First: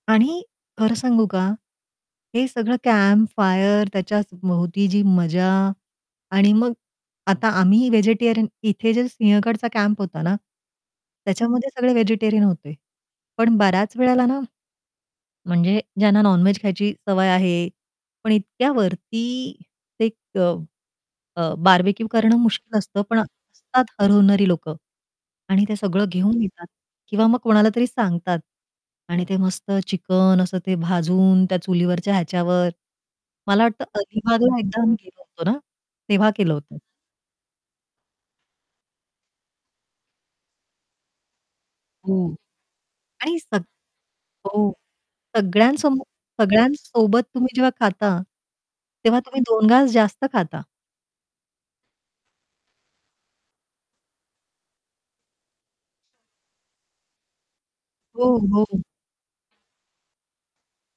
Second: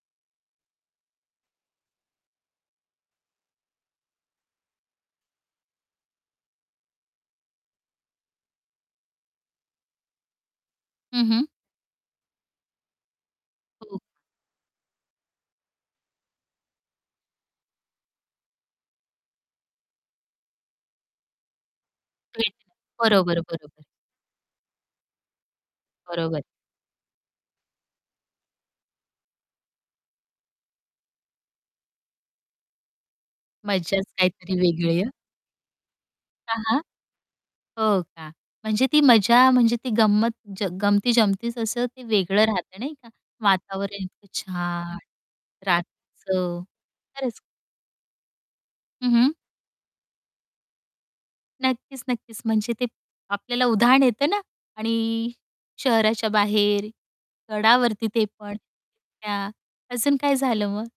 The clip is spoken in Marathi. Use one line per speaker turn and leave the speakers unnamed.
आणि खरं सांगू का, हे सगळं कॅम्पफायर त्याच्या भोवती जी मजा आणि मग आता आम्ही व्हेजिटेरियन इथे जे सिंहगडचा कॅम्प होता ना,
हं, हं.
त्याच्यामध्ये सगळे व्हेजिटेरियन होते. पण बऱ्याच
हो.
वेळेला ना, म्हणजे ज्यांना नॉन-व्हेज खायची सवय आहे, पण इतक्यावरती एक अ, बारबेक्यू करणं
[unintelligible]
मुश्कील असतं. पण
बरोबर,
असतात
बरोबर.
हरवणारी लोकं आणि ते सगळं घेऊन
बरोबर.
येतात. किंवा मग कोणाला तरी सांगतात आणि ते मस्त चिकन असं ते भाजून, त्या चुलीवरच्या ह्याच्यावर मला वाटतं
मज्जाच
अलिबागला
काहीतरी
एकदा आम्ही
वेगळी आहे.
गेलो होतो ना, तेव्हा केलं
हां,
होतं.
हां. हो का? म्हणजे ती मजा, म्हणजे ती गंमत ज गमती जमतीच असं ते
हो.
वेगळं राहत नाही का?
आणि सग
वातावरण इतकं
हो,
छान.
सगळ्यांसमो
रात्रीचं
सगळ्यांसोबत
खरंच
तुम्ही जेव्हा खाता.
हं,
तेव्हा
हं.
तुम्ही दोन घास जास्त खाता.
नक्कीच, नक्कीच म्हणजे ते आपल्याला उधाण येत ना आणि शहराच्या बाहेर, गडावरती ते
हो,
पण.
हो.
[unintelligible] अजून काय झालं मग?